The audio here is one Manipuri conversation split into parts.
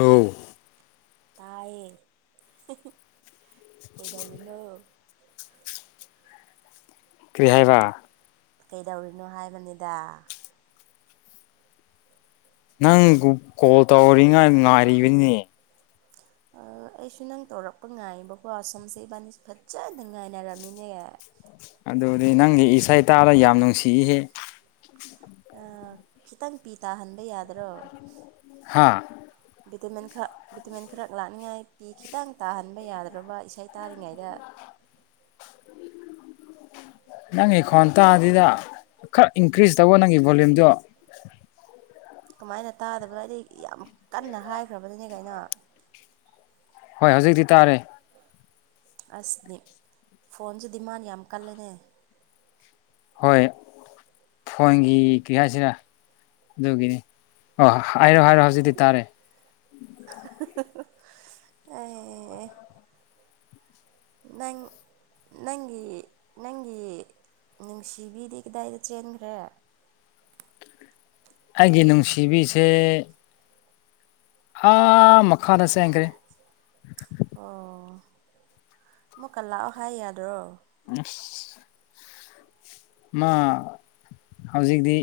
ꯑ ꯇꯥꯏꯌꯦ ꯀꯩꯗꯧꯔꯤꯅꯣ ꯀꯔꯤ ꯍꯥꯏꯕ ꯀꯩꯗꯧꯔꯤꯅꯣ ꯍꯥꯏꯕꯅꯤꯗ ꯅꯪ ꯀꯣꯜ ꯇꯧꯔꯤꯉꯥꯏ ꯉꯥꯏꯔꯤꯕꯅꯦ ꯑꯩꯁꯨ ꯅꯪ ꯇꯧꯔꯛꯄ ꯉꯥꯏꯕꯀꯣ ꯑꯁꯣꯝꯁꯦ ꯏꯕꯥꯅꯤꯁ ꯐꯖꯅ ꯉꯥꯏꯅꯔꯝꯃꯤꯅꯦ ꯑꯗꯨꯗꯤ ꯅꯪꯗꯤ ꯏꯁꯩ ꯇꯥꯔꯒ ꯌꯥꯝ ꯅꯨꯡꯁꯤꯏꯍꯦ ꯈꯤꯇꯪ ꯄꯤ ꯇꯥꯍꯟꯕ ꯌꯥꯗ꯭ꯔꯣ ꯍꯥꯥ ꯕꯤꯗꯨꯃꯦꯟꯈꯥ ꯚꯤꯇꯃꯤꯟ ꯈꯔ ꯂꯥꯛꯅꯤꯡꯉꯥꯏ ꯄꯤ ꯈꯤꯇꯪ ꯇꯥꯍꯟꯕ ꯌꯥꯗ꯭ꯔꯕ ꯏꯁꯩ ꯇꯥꯔꯤꯉꯩꯗ ꯅꯪꯒꯤ ꯈꯣꯟꯇꯥꯥꯗꯨꯗ ꯈꯔ ꯏꯟꯀ꯭ꯔꯤꯁ ꯇꯧꯕ ꯅꯪꯒꯤ ꯚꯣꯂꯌꯨꯝꯗꯣ ꯀꯃꯥꯏꯅ ꯇꯥꯗꯕꯅꯣ ꯑꯩꯗꯤ ꯌꯥꯝ ꯀꯟꯅ ꯍꯥꯏꯈ꯭ꯔꯕꯅꯤꯅꯦ ꯀꯩꯅꯣ ꯍꯣꯏ ꯍꯧꯖꯤꯛꯇꯤ ꯇꯥꯔꯦ ꯑꯁꯅꯤ ꯐꯣꯟꯁꯦ ꯗꯤꯃꯥꯟ ꯌꯥꯝ ꯀꯜꯂꯦꯅꯦ ꯍꯣꯏ ꯐꯣꯟꯒꯤ ꯀꯔꯤ ꯍꯥꯏꯁꯤꯔ ꯑꯗꯨꯒꯤꯅꯤ ꯑꯣ ꯍꯥꯏꯔꯣ ꯍꯥꯏꯔꯣ ꯍꯧꯖꯤꯛꯇꯤ ꯇꯥꯔꯦ ꯑꯦ ꯅꯪ ꯅꯪꯒꯤ ꯅꯪꯒꯤ ꯅꯨꯡꯁꯤꯕꯤꯗꯤ ꯀꯗꯥꯏꯗ ꯆꯦꯟꯈ꯭ꯔꯦ ꯑꯒꯤ ꯅꯨꯡꯁꯤꯕꯤꯁꯦ ꯍꯥ ꯃꯈꯥꯗ ꯆꯦꯟꯈ꯭ꯔꯦ ꯑꯣ ꯃꯨ ꯀꯜꯂꯥꯛꯑꯣ ꯍꯥꯏ ꯌꯥꯗ꯭ꯔꯣ ꯑꯁ ꯃꯥ ꯍꯧꯖꯤꯛꯇꯤ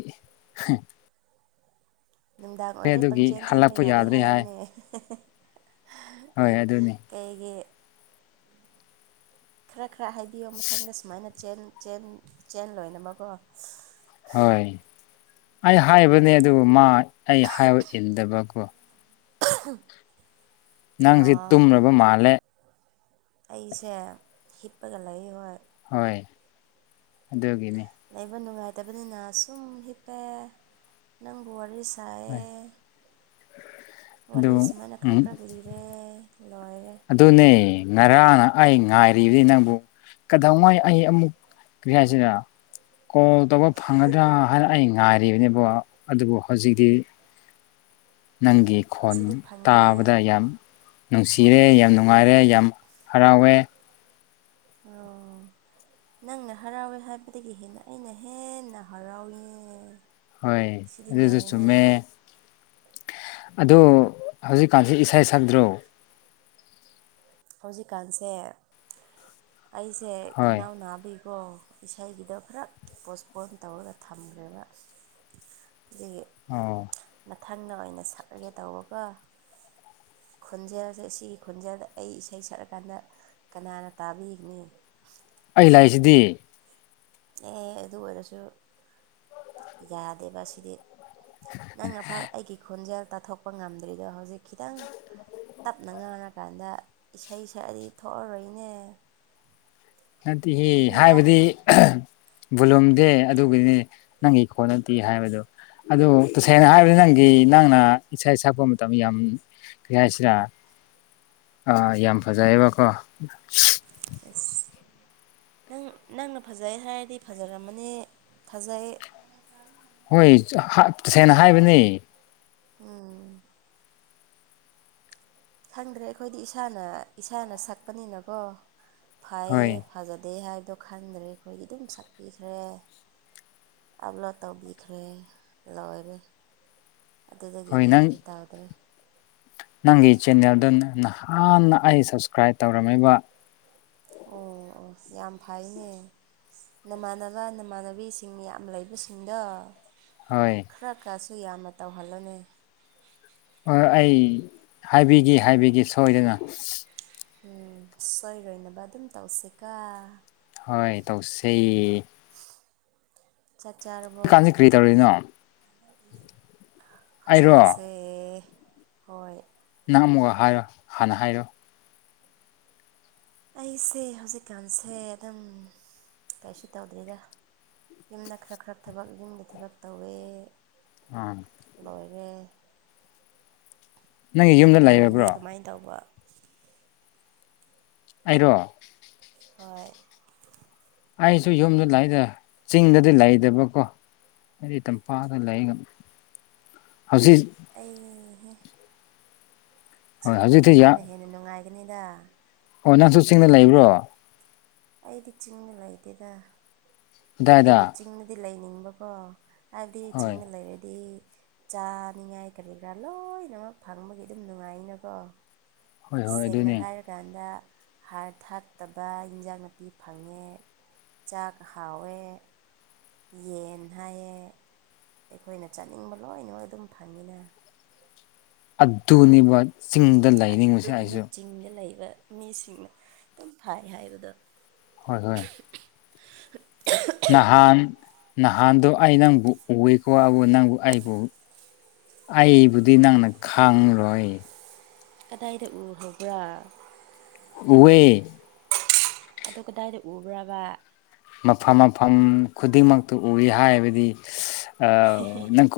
ꯅꯨꯡꯗꯥꯡ ꯑꯣꯏꯔꯦ ꯑꯗꯨꯒꯤ ꯄꯪꯆꯦꯟ ꯆꯟꯕ ꯍꯜꯂꯛꯄ ꯌꯥꯗꯦ ꯌꯥꯗ꯭ꯔꯦ ꯍꯥꯏ ꯍꯥꯏꯌꯨꯅꯦ ꯍꯣꯏ ꯑꯗꯨꯅꯤ ꯀꯩꯒꯤ ꯈꯔ ꯈꯔ ꯍꯥꯏꯕꯤꯌꯣ ꯃꯊꯪꯗ ꯁꯨꯃꯥꯏꯅ ꯆ‌ꯦꯟ ꯆꯦꯟ ꯆ‌ꯦꯟ ꯂꯣꯏꯅꯕꯀꯣ ꯍꯣꯏ ꯑꯩ ꯍꯥꯏꯕꯅꯦ ꯑꯗꯨꯕꯨ ꯃꯥ ꯑꯩ ꯍꯥꯏꯕ ꯏꯟꯗꯕꯀꯣ ꯅꯪꯁꯦ ꯑꯥ ꯇꯨꯝꯂꯕ ꯃꯥꯜꯂꯦ ꯑꯩꯁꯦ ꯍꯤꯞꯄꯒ ꯂꯩ ꯍꯣꯏ ꯍꯣꯏ ꯑꯗꯨꯒꯤꯅꯤ ꯂꯩꯕ ꯅꯨꯡꯉꯥꯏꯇꯕꯅꯤꯅ ꯁꯨꯝ ꯍꯤꯞꯄꯦ ꯅꯪꯕꯨ ꯋꯥꯔꯤ ꯁꯥ ꯍꯣꯏ ꯁꯥꯏꯌ‌ꯦ ꯑꯗꯨ ꯋꯥꯔꯤ ꯁꯨꯃꯥꯏꯅ ꯈꯔ ꯎꯝ ꯈꯔ ꯂꯤ ꯔꯦ ꯂꯣꯏꯔ‌ꯦ ꯑꯗꯨꯅꯦ ꯉꯔꯥꯡ ꯑꯩ ꯉꯥꯏꯔꯤꯕꯅꯤ ꯅꯪꯕꯨ ꯀꯗꯧꯉꯩ ꯑꯩ ꯑꯃꯨꯛ ꯀ꯭ꯔꯤꯍꯥꯏꯁꯤꯔ ꯀꯣꯜ ꯇꯧꯕ ꯐꯪꯒꯗ꯭ꯔꯥ ꯍꯥꯏꯅ ꯑꯩ ꯉꯥꯏꯔꯤꯕꯅꯦꯕ ꯑꯗꯨꯕꯨ ꯍꯧꯖꯤꯛꯇꯤ ꯅꯪꯒꯤ ꯈꯣꯟ ꯍꯧꯖꯤꯛꯇꯤ ꯐꯪꯉꯦ ꯇꯥꯕꯗ ꯌꯥꯝ ꯅꯨꯡꯁꯤꯔꯦ ꯌꯥꯝ ꯅꯨꯡꯉꯥꯏꯔꯦ ꯌꯥꯝ ꯍꯔꯥꯎꯋꯦ ꯑꯣ ꯅꯪꯅ ꯍꯔꯥꯎꯋꯦ ꯍꯥꯏꯕꯗꯒꯤ ꯍꯦꯟꯅ ꯑꯩꯅ ꯍꯦꯟꯅ ꯍꯔꯥꯎꯋ‌ꯦ ꯍꯣꯏ ꯑꯗꯨꯖꯨ ꯆꯨꯝꯃꯦ ꯑꯗꯣ ꯍꯧꯖꯤꯛꯀꯥꯟꯁꯤ ꯏꯁꯩ ꯁꯛꯗ꯭ꯔꯣ ꯍꯧꯖꯤꯛꯀꯥꯟꯁꯦ ꯑꯩꯁꯦ ꯍꯣꯏ ꯈꯅꯥꯎ ꯅꯥꯕꯤ ꯑꯣ‌ ꯏꯁꯩꯒꯤꯗꯣ ꯈꯔ ꯄꯣꯁꯄꯣꯟ ꯇꯧꯔꯒ ꯊꯝꯈ꯭ꯔꯦꯕ ꯑꯗꯒꯤ ꯑꯣ ꯃꯊꯪꯅ ꯑꯣꯏꯅ ꯁꯛꯂꯒꯦ ꯇꯧꯕꯀ‌ꯣ ꯈ‌ꯣꯟꯖꯦꯜꯁꯦ ꯁꯤꯒꯤ ꯈ‌ꯣꯟꯖꯦꯜꯗ ꯑꯩ ꯏꯁꯩ ꯁꯛꯂꯀꯥꯟꯗ ꯀꯅꯥꯅ ꯇꯥꯕꯤꯒꯅꯤ ꯑꯩ ꯂꯥꯛꯏꯁꯤꯗꯤ ꯑꯦ ꯑꯗꯨ ꯑꯣꯏꯔꯁꯨ ꯌꯥꯗꯦꯕ ꯁꯤꯗꯤ ꯅꯪ ꯑꯐ ꯑꯩꯒꯤ ꯈꯣꯟꯖꯦꯜ ꯇꯥꯊꯣꯛꯄ ꯉꯝꯗ꯭ꯔꯤꯗꯣ ꯍꯧꯖꯤꯛ ꯈꯤꯇꯪ ꯇꯞꯅ ꯉꯥꯡꯔꯀꯥꯟꯗ ꯏꯁꯩ ꯁꯛꯑꯗꯤ ꯊꯣꯛꯑꯔꯣꯏꯅꯦ ꯅꯠꯇꯦꯍꯦ ꯍꯥꯏꯕꯗꯤ ꯑꯗꯨꯅꯤꯗ ꯕꯨꯝꯗꯦ ꯑꯗꯨꯒꯤꯅꯦ ꯅꯪꯒꯤ ꯀꯣꯟꯅꯠꯇꯦ ꯍꯥꯏꯕꯗꯨꯣ ꯑꯗꯨ ꯇꯁꯦꯡꯅ ꯍꯥꯏ ꯅꯪꯒꯤ ꯅꯪꯅ ꯏꯁꯩ ꯁꯛꯄ ꯃꯇꯝ ꯌꯥꯝ ꯀꯔꯤ ꯍꯥꯏꯁꯤꯔꯥ ꯑꯥ ꯌꯥꯝ ꯐꯖꯩꯌꯦꯕꯀꯣ ꯑꯁ ꯅꯪ ꯅꯪꯅ ꯐꯖꯩ ꯍꯥꯏꯔꯗꯤ ꯐꯖꯔꯝꯃꯅꯤ ꯐꯖꯩ ꯍꯣꯏ ꯍꯥꯁꯦꯡꯅ ꯍꯥꯏꯕꯅꯦ ꯎꯝ ꯈꯪꯗ꯭ꯔꯦ ꯑꯩꯈꯣꯏꯗꯤ ꯏꯁꯥꯅ ꯏꯁꯥꯅ ꯁꯛꯄꯅꯤꯅꯀꯣ ꯐꯥꯏꯌ‌ꯦ ꯍꯣꯏ ꯐꯖꯗꯦ ꯍꯥꯏꯕꯗꯣ ꯈꯟꯗ꯭ꯔꯦ ꯑꯩꯈꯣꯏꯗꯤ ꯑꯗꯨꯝ ꯁꯛꯄꯤꯈ꯭ꯔꯦ ꯑꯞꯂꯣꯗ ꯇꯧꯕꯤꯈ꯭ꯔꯦ ꯂꯣꯏꯔꯦ ꯑꯗꯨꯗꯒꯤ ꯍꯣꯏ ꯅꯪ ꯍꯦꯟꯗꯤ ꯇꯧꯗ꯭ꯔꯦ ꯅꯪꯒꯤ ꯆꯦꯟꯅꯦꯜꯗꯨ ꯅꯍꯥꯟꯅ ꯑꯩ ꯁꯞꯁꯀ꯭ꯔꯥꯏꯞ ꯇꯧꯔꯝꯃ‌ꯦꯕ ꯑꯣ ꯑꯣ ꯌꯥꯝ ꯐꯩꯅꯦ ꯅꯃꯥꯟꯅꯕ ꯅꯃꯥꯟꯅꯕꯤꯁꯤꯡ ꯌꯥꯝ ꯂꯩꯕꯁꯤꯡꯗꯣ ꯍꯣꯏ ꯈꯔ ꯈꯔꯁꯨ ꯌꯥꯝꯅ ꯇꯧꯍꯜꯂꯨꯅ‌ꯦ ꯍ‌ꯣꯏ ꯑꯩ ꯍꯥꯏꯕꯤꯒꯦ ꯍꯥꯏꯕꯤꯒꯦ ꯁꯣꯏꯗꯅ ꯎꯝ ꯁꯣꯏꯔꯣꯏꯅꯕ ꯑꯗꯨꯝ ꯇꯧꯁꯤꯀ‌ꯣ ꯍꯣꯏ ꯇꯧꯁ‌ꯦ ꯆꯥꯛ ꯆꯥꯔꯔꯕꯣ ꯀꯔꯤ ꯇꯧꯔꯤꯅꯣ ꯑꯩꯔꯣ ꯍꯧꯖꯤꯀꯥꯟꯁꯦ ꯑꯦ ꯍꯣꯏ ꯅꯪ ꯑꯃꯨꯛꯒ ꯍꯥꯏꯔꯣ ꯍꯥꯟꯅ ꯍꯥꯏꯔꯣ ꯑꯩꯁꯦ ꯍꯧꯖꯤꯛꯀꯥꯟꯁꯦ ꯑꯗꯨꯝ ꯀꯩꯁꯨ ꯇꯧꯗ꯭ꯔꯤꯗ ꯌꯨꯝꯗ ꯈꯔ ꯈꯔ ꯊꯕꯛ ꯌꯨꯝꯒꯤ ꯊꯕꯛ ꯇꯧꯋꯦ ꯎꯝ ꯂꯣꯏꯔꯦ ꯅꯪꯒꯤ ꯌꯨꯝꯗ ꯅꯪꯗꯤ ꯂꯩꯔꯕ꯭ꯔꯣ ꯀꯃꯥꯏꯅ ꯇꯧꯕ ꯑꯩꯔꯣ ꯍꯣꯏ ꯑꯩꯁꯨ ꯌꯨꯝꯗ ꯂꯩꯗ ꯆꯤꯡꯗꯗꯤ ꯂꯩꯇꯕꯀꯣ ꯑꯩꯗꯤ ꯇꯝꯄꯥꯛꯗ ꯂꯩꯒ ꯍꯧꯖꯤꯛ ꯑꯩꯍ‌ꯦ ꯍꯣꯏ ꯆꯤꯡꯗ ꯍꯧꯖꯤꯛꯇꯤ ꯌꯥ ꯂꯩꯕꯅ ꯍꯦꯟꯅ ꯅꯨꯡꯉꯥꯏꯒꯅꯤꯗ ꯑꯣ ꯅꯪꯁꯨ ꯆꯤꯡꯗ ꯂꯩꯕ꯭ꯔꯣ ꯑꯩꯗꯤ ꯆꯤꯡꯗ ꯂꯩꯇ‌ꯦꯗ ꯑꯗꯥꯏꯗ ꯑꯗꯨꯕꯨ ꯆꯤꯡꯗꯗꯤ ꯂꯩꯅꯤꯡꯕꯀꯣ ꯍꯥꯏꯕꯗꯤ ꯍꯣꯏ ꯆꯤꯡꯗ ꯂꯩꯔꯗꯤ ꯆꯥꯅꯤꯡꯉꯥꯏ ꯀꯔꯤ ꯀꯔꯥ ꯂꯣꯏꯅꯃꯛ ꯐꯪꯕꯒꯤ ꯑꯗꯨꯝ ꯅꯨꯡꯉꯥꯏꯅꯀꯣ ꯍꯣꯏ ꯍꯣꯏ ꯁꯦꯡꯅ ꯑꯗꯨꯅꯤ ꯍꯥꯏꯔꯀꯥꯟꯗ ꯍꯥꯔ ꯊꯥꯛꯇꯕ ꯏꯟꯖꯥꯡ ꯅꯥꯄꯤ ꯐꯪꯉꯦ ꯆꯥꯛ ꯍꯥꯎꯋꯦ ꯌꯦꯟ ꯍꯥꯏꯌꯦ ꯑꯩꯈꯣꯏꯅ ꯆꯥꯅꯤꯡꯕ ꯂꯣꯏꯅꯃꯛ ꯑꯗꯨꯝ ꯐꯪꯉꯤꯅ ꯑꯗꯨꯅꯤꯕ ꯑꯗꯨꯒꯤꯅ‌ꯦ ꯆꯤꯡꯗ ꯂꯩꯕ ꯃꯤꯁꯤꯡꯅ ꯑꯗꯨꯝ ꯐꯥꯏ ꯍꯥꯏꯕꯗꯣ ꯍꯣꯏ ꯍꯣꯏ ꯅꯍꯥꯟ ꯅꯍꯥꯟꯗꯣ ꯑꯩ ꯅꯪꯕꯨ ꯎꯏꯀꯣ ꯑꯗꯨꯕꯨ [unintelligible] ꯅꯪꯕꯨ ꯑꯩꯕꯨ ꯑꯩꯕꯨꯗꯤ ꯅꯪꯅ ꯈꯪꯂꯣꯏꯌ‌ꯦ ꯀꯗꯥꯏꯗ ꯎꯍꯧꯕ꯭ꯔꯥ ꯎꯋ‌ꯦ ꯑꯗꯨ ꯀꯗꯥꯏꯗ ꯎꯕ꯭ꯔꯕꯥ ꯃꯐꯝ ꯃꯐꯝ ꯈꯨꯗꯤꯡꯃꯛꯇ ꯎꯏ ꯍꯥꯏꯕꯗꯤ ꯅꯪꯀ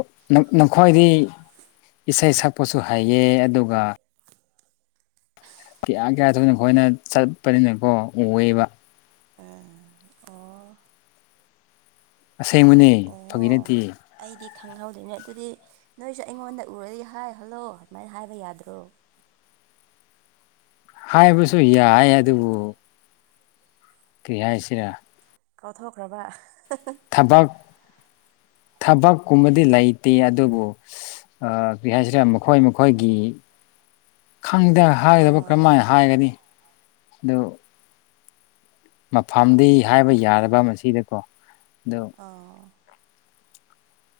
ꯅꯈꫭꯏꯗꯤ ꯏꯁꯩ ꯁꯛꯄꯁꯨ ꯍꯩꯌꯦ ꯑꯗꯨꯒ [unintelligible] ꯀꯤꯌꯥ ꯀꯌꯥ ꯊꯣꯏꯅ ꯑꯩꯈꯣꯏꯅ ꯆꯠꯄꯅꯤꯅꯀꯣ ꯎꯋꯦꯕ [unintelligible] ꯑꯦ ꯑꯣ ꯑꯣ ꯑꯁꯦꯡꯕꯅꯦ ꯐꯒꯤ ꯑꯣ ꯅꯠꯇꯦ ꯑꯩꯗꯤ ꯈꯪꯍꯧꯗ‌ꯦꯅꯦ ꯑꯗꯨꯗꯤ ꯅꯣꯏꯁꯨ ꯑꯩꯉꯣꯟꯗ ꯎꯔꯗꯤ ꯍꯥꯏ ꯍꯜꯂꯣ ꯑꯗꯨꯃꯥꯏꯅ ꯍꯥꯏꯕ ꯌꯥꯗ꯭ꯔꯣ ꯍꯥꯏꯕꯁꯨ ꯌꯥꯏ ꯑꯗꯨꯕꯨ ꯀꯔꯤ ꯍꯥꯏꯁꯤꯔꯥ ꯀꯥꯎꯊꯣꯛꯈ꯭ꯔꯕ ꯊꯕꯛ ꯊꯕꯛꯀꯨꯝꯕꯗꯤ ꯂꯩꯇꯦ ꯑꯗꯨꯕꯨ ꯑꯥ ꯀꯔꯤ‌ ꯍꯥꯏꯁꯤꯔꯥ‌ ꯃꯈꯣꯏ ꯃꯈꯣꯏꯒꯤ ꯈꯪꯗ‌ꯦ ꯍꯥꯏꯒꯗꯕ ꯑꯥ ꯀꯔꯝꯥꯏꯅ ꯍꯥꯏꯒꯅꯤ ꯑꯗꯨ ꯃꯐꯝꯗꯤ ꯍꯥꯏꯕ ꯌꯥꯗꯕ ꯃꯁꯤꯗꯀꯣ ꯑꯗꯨ ꯑꫭ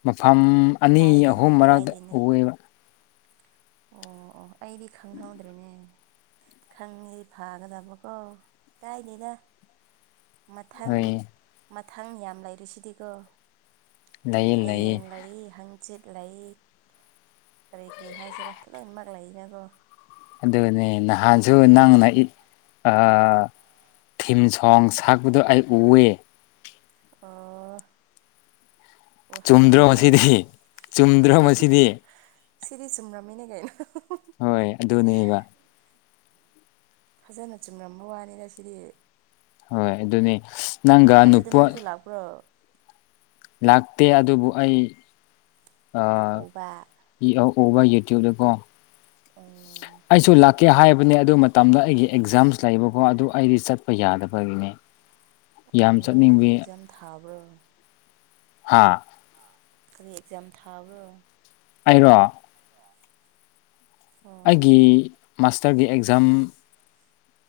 ꯃꯐꯝ ꯑꯅꯤ ꯀꯥꯏꯗꯦꯅꯦ ꯑꯍꯨꯝ ꯃꯔꯛꯇ ꯀꯥꯏꯗꯦꯅꯦ ꯎꯨꯏꯌ‌ꯦꯕ ꯑꯣ ꯑꯣ ꯑꯩꯗꯤ ꯈꯪꯍꯧꯗ꯭ꯔꯦꯅꯦ ꯈꯪꯉꯗꯤ ꯐꯥꯒꯗꯕꯀꯣ ꯀꯥꯏꯗ‌ꯦꯗ ꯃꯊꯪ ꯍꯣꯏ ꯃꯊꯪ ꯌꯥꯝ ꯂꯩꯔꯤꯁꯤꯗꯤꯀꯣ ꯂꯩꯌꯦ ꯂꯩꯌꯦ ꯍꯌꯦꯡ ꯂꯩ ꯍꯪꯆꯤꯠ ꯂꯩ ꯀꯔꯤ ꯀꯔꯤ ꯍꯥꯏꯁꯤꯔꯥ ꯂꯣꯏꯅꯃꯛ ꯂꯩꯅꯀꯣ ꯑꯗꯨꯅꯦ ꯅꯍꯥꯟꯁꯨ ꯅꯪꯅ ꯑꯥ ꯊꯤꯝ ꯁꯣꯡꯁ ꯁꯛꯄꯗꯣ ꯑꯩ ꯎꯑꯦ ꯑꫭ ꯑꯣ ꯆꯨꯝꯗ꯭ꯔꯣ ꯍꯥꯎꯕ꯭ꯔꯣꯅꯦ ꯃꯁꯤꯗꯤ ꯆꯨꯝꯗ꯭ꯔꯣ ꯃꯁꯤꯗꯤ ꯁꯤꯗꯤ ꯆꯨꯝꯔꯥꯝꯃꯤꯅꯦ ꯀꯥꯏꯅ ꯍꯣꯏ ꯑꯗꯨꯅꯦꯕ ꯐꯖꯅ ꯆꯨꯝꯂꯝꯝꯕ ꯋꯥꯅꯤꯅ ꯁꯤꯗꯤ ꯍꯣꯏ ꯑꯗꯨꯅꯤ ꯅꯪꯒ ꯑꯗꯨꯗ ꯅꯨꯄꯥ ꯅꯪꯁꯨ ꯂꯥꯛꯄ꯭ꯔꯣ ꯂꯥꯛꯇꯦ ꯑꯗꯨꯕꯨ ꯑꯩ ꯎꯕ ꯑ ꯎꯕ ꯌꯨꯇ꯭ꯌꯨꯕꯇꯀꯣ ꯑꯣ ꯑꯩꯁꯨ ꯂꯥꯛꯀꯦ ꯍꯥꯏꯕꯅꯦ ꯑꯗꯨ ꯃꯇꯝꯗ ꯑꯩꯒꯤ ꯑꯦꯛꯖꯥꯝꯁ ꯂꯩꯕꯀꯣ ꯑꯗꯨ ꯑꯩꯗꯤ ꯆꯠꯄ ꯌꯥꯗꯕꯒꯤꯅꯤ ꯑꯣ ꯅꯪ ꯀꯔꯤ ꯑꯦꯛꯖꯥꯝ ꯊꯥꯕ꯭ꯔꯣ ꯍꯥꯥ ꯀꯔꯤ ꯑꯦꯛꯖꯥꯝ ꯊꯥꯕ꯭ꯔꯣ ꯑꯩꯔꯣ ꯑꯣ ꯑꯩꯒꯤ ꯃꯥꯁꯇꯔꯒꯤ ꯑꯦꯛꯖꯥꯝ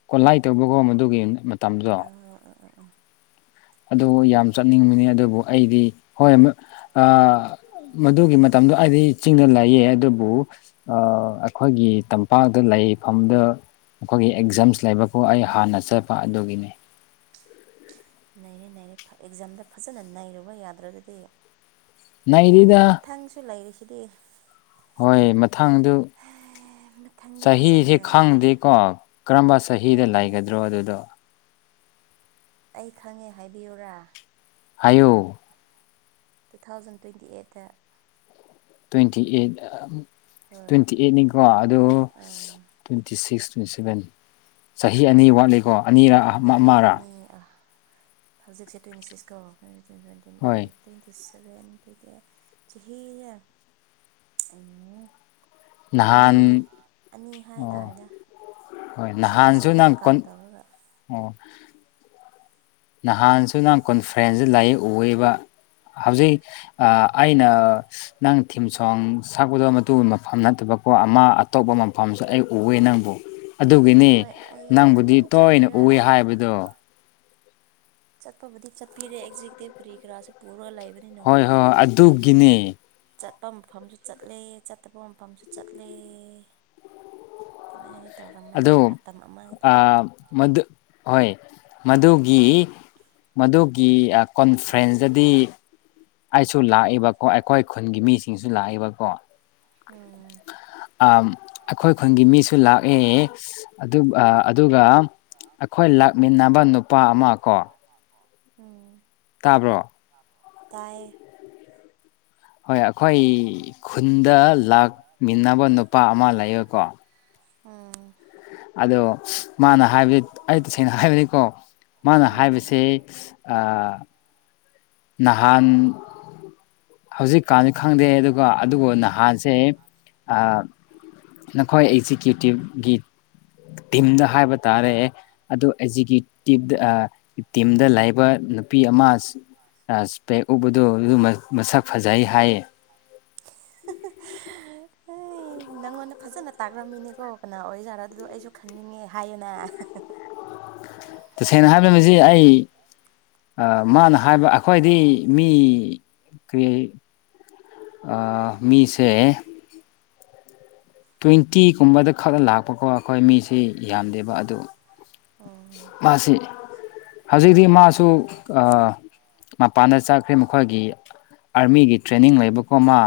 ꯀꯣꯂꯥꯏ ꯇꯧꯕꯀꯣ ꯃꯗꯨꯒꯤ ꯃꯇꯝꯗꯨꯗꯣ [unintelligible] ꯑꯗꯨ ꯌꯥꯝ ꯆꯠꯅꯤꯡꯕꯅꯤ ꯑꯗꯨꯕꯨ ꯑꯩꯗꯤ ꯍꯣꯏ ꯃꯗꯨꯒꯤ ꯃꯇꯝꯗꯣ ꯑꯩꯗꯤ ꯆꯤꯡꯅ ꯂꯩꯌꯦ ꯑꯗꯨꯕꯨ ꯑꯩꯈꯣꯏꯒꯤ ꯄꯥꯛꯇ ꯂꯩꯐꯝꯗ ꯃꯈꯣꯏꯒꯤ ꯑꯦꯛꯖꯥꯝꯁ ꯂꯩꯕꯄꯨ ꯑꯩ ꯍꯥꯟꯅ ꯆꯠꯄ ꯑꯗꯨꯒꯤꯅꯤ ꯅꯩꯔꯦ ꯅꯔꯦ ꯑꯦꯛꯖꯥꯝꯗ ꯐꯖꯅ ꯅꯩꯔꯨꯕ ꯌꯥꯗ꯭ꯔꯗꯤ ꯅꯗ ꯃꯊꯪꯁꯨ ꯂꯩꯔꯤꯁꯤꯗꯤ ꯍꯣꯏ ꯃꯊꯥꯡꯗꯨ ꯃꯊꯪꯗ ꯐꯖꯅ ꯆꯍꯤꯁꯤꯦ ꯈꯪꯗꯦꯀꯣ ꯀꯔꯝꯕ ꯆꯍꯤꯗ ꯍꯣꯏ ꯂꯩꯒꯗ꯭ꯔꯣ ꯑꯗꯨꯗꯣ ꯑꯩ ꯈꯪꯉꯦ ꯍꯥꯏꯕꯤꯌꯨꯔꯥ ꯍꯥꯏꯌꯨ ꯇꯨ ꯊꯥꯎꯖꯟ ꯇ꯭ꯋꯦꯟꯇꯤ ꯑꯩꯠꯇ ꯇ꯭ꯋꯦꯟꯇꯤ ꯑꯩꯠ ꯍꯣꯏ ꯇ꯭ꯋꯦꯟꯇꯤ ꯑꯩꯠꯅꯤꯀꯣ ꯑꯗꯣ ꯑꯥ ꯇ꯭ꯋꯦꯟꯇꯤ ꯁꯤꯛꯁ ꯇ꯭ꯋꯦꯟꯇꯤ ꯁꯚꯦꯟ ꯆꯍꯤ ꯑꯅꯤ ꯋꯥꯠꯂꯤꯀꯣ ꯑꯅꯤꯔꯛ ꯆꯍꯤ ꯑꯅꯤ ꯍꯧꯖꯤꯛꯁꯦ ꯇ꯭ꯋꯦꯟꯇꯤ ꯁꯤꯛꯁꯀ ꯇ꯭ꯋꯇ ꯇ ꯁꯦꯟ ꯇ꯭ꯋꯦꯟꯇꯤ ꯍꯣꯏ eight twenty seven twenty eight ꯆꯍꯤ ꯅꯍꯥꯟ ꯑꯅꯤ ꯑꯅꯤ ꯑꯣ ꯍꯥꯏꯇꯥꯔꯦꯅꯦ ꯍꯣꯏ ꯁꯤꯒꯤ ꯅꯍꯥꯟꯁꯨ ꯆꯍꯤꯗ ꯅꯪ ꯀꯥꯎꯟ ꯀꯣꯟ ꯇꯧꯔꯒ ꯑꯣ ꯅꯍꯥꯟꯁꯨ ꯅꯍꯪ ꯀꯣꯟꯐ꯭ꯔꯦꯟꯁꯁ ꯂꯥꯏꯔꯤꯛ ꯎꯕ ꯍꯧꯖꯤꯛ ꯑꯩꯅ ꯅꯪ ꯊꯤꯝ ꯁꯣꯡ ꯁꯛꯄꯗꯣ ꯃꯇꯨꯡꯕ ꯃꯐꯝ ꯅꯠꯇꯕ ꯍ ꯑꯃ ꯑꯇꯣꯞꯄ ꯃꯐꯝꯁꯨ ꯑꯩ ꯎꯋꯦ ꯅꯪꯕꯨ ꯑꯗꯨꯒꯤꯅꯤ ꯍꯣꯏ ꯑꯩ ꯑꯗꯨꯝ ꯅꯪꯕꯨꯗꯤ ꯇꯣꯏꯅ ꯆꯠꯂꯦꯕ ꯎꯏ ꯍꯥꯏꯕꯗꯣ ꯆꯠꯄꯕꯨꯗꯤ ꯆꯠꯄꯤꯔꯦ ꯑꯦꯛꯖꯖꯤꯀꯇꯤꯞ ꯀꯔꯤ ꯀꯔꯥꯁꯦ ꯄꯨꯔꯒ ꯂꯩꯕ ꯍꯣꯏ ꯍꯣꯏ ꯑꯗꯨꯒꯤꯅꯦ ꯆꯠꯄ ꯃꯐꯝꯁꯨ ꯆꯠꯂꯦ ꯆꯠꯇꯕ ꯃꯐꯝꯁꯨ ꯆꯠꯂꯦ ꯀꯃꯥꯏꯅꯗꯤ ꯇꯧꯔꯝꯃꯅꯤ ꯑꯗꯨ ꯃꯇꯝ ꯑꯃꯗꯤ ꯃꯗꯨ ꯍꯣꯏ ꯃꯗꯨꯒꯤ ꯃꯗꯨꯒꯤ ꯀꯣꯟꯐ꯭ꯔꯦꯟꯁꯇꯗꯤ ꯑꯩꯁꯨ ꯂꯥꯛꯏꯕ ꯀꯣ ꯑꯩꯈꯣꯏ ꯈꯨꯟꯒꯤ ꯃꯤꯁꯤꯡꯁꯨ ꯂꯥꯛꯏꯕꯀꯣ ꯑꯣꯥ ꯑ ꯑꯩꯈꯣꯏ ꯈꯨꯟꯒꯤ ꯃꯤꯁꯨ ꯂꯥꯛꯑꯦ ꯑꯗꯨꯒ ꯑꯩꯈꯣꯏ ꯂꯥꯛꯃꯤꯟꯅꯕ ꯅꯨꯄꯥ ꯑꯃ ꯀꯣ ꯎꯝ ꯇꯥꯕ꯭ꯔꯣ ꯇꯥꯏꯌꯦ ꯍꯣꯏ ꯑꯩꯈꯣꯏ ꯈꯨꯟꯗ ꯂꯥꯛꯃꯤꯟꯅꯕ ꯅꯨꯄꯥ ꯑꯃ ꯂꯩꯌꯦꯀꯣ ꯑꯥ ꯑꯗꯣ ꯃꯥꯅ ꯍꯥꯏꯕꯗꯤ ꯑꯩ ꯇꯁꯦꯡꯅ ꯍꯥꯏꯕꯅꯤꯀꯣ ꯃꯥꯅ ꯎꯝ ꯍꯥꯏꯕꯕꯁꯤ ꯑꯥ ꯅꯍꯥꯟ ꯍꯧꯖꯤꯛꯀꯥꯟꯁꯨ ꯈꯪꯗꯦ ꯑꯗꯨꯒ ꯑꯗꯨꯕꯨ ꯅꯍꯥꯟꯁꯦ ꯅꯈꯣꯏ ꯑꯦꯛꯖꯤꯀ꯭ꯌꯨꯇꯤꯞꯒꯤ ꯇꯤꯝꯗ ꯍꯥꯏꯕ ꯇꯥꯔꯛꯑꯦ ꯑꯗꯣ ꯑꯦꯛꯖꯤꯀ꯭ꯌꯨꯇꯤꯞꯗ ꯇꯤꯝꯗ ꯂꯩꯕ ꯅꯨꯄꯤ ꯑꯃ [unintelligible] ꯏꯁꯄꯦꯛ ꯎꯞꯕꯗꯨ ꯑꯗꯨ ꯃꯁꯛ ꯐꯖꯩ ꯍꯥꯏꯌꯦ [unintelligible] ꯅꯪꯉꯣꯟꯗ ꯐꯖꯅ ꯇꯥꯛꯈ꯭ꯔꯝꯃꯤꯅꯦꯀꯣ ꯀꯅꯥ ꯑꯣꯏꯖꯥꯔꯣ ꯑꯗꯨꯗꯣ ꯑꯩꯁꯨ ꯈꯪꯅꯤꯡꯉꯦ ꯍꯥꯏꯌꯣꯅ ꯇꯁꯦꯡꯅ ꯍꯥꯏꯔꯤꯕꯁꯤ ꯑꯩ ꯃꯥꯅ ꯍꯥꯏꯕ ꯑꯩꯈꯣꯏꯗꯤ ꯃꯤ ꯀꯔꯤ ꯃꯤꯁꯦ ꯇ꯭ꯋꯦꯟꯇꯤꯒꯨꯝꯕꯗ ꯈꯛꯇ ꯂꯥꯛꯄꯀꯣ ꯑꯩꯈꯣꯏ ꯃꯤꯁꯤ ꯌꯥꯝꯗꯦꯕ ꯑꯗꯨ ꯃꯥꯁꯤ ꯑꯣ ꯍꯧꯖꯤꯛꯇꯤ ꯃꯥꯁꯨ ꯃꯄꯥꯟꯗ ꯆꯠꯈ꯭ꯔꯦ ꯃꯈꯣꯏꯒꯤ ꯑꯥꯔꯃꯤꯒꯤ ꯇ꯭ꯔꯦꯅꯤꯡ ꯂꯩꯕꯀꯣ ꯃꯥ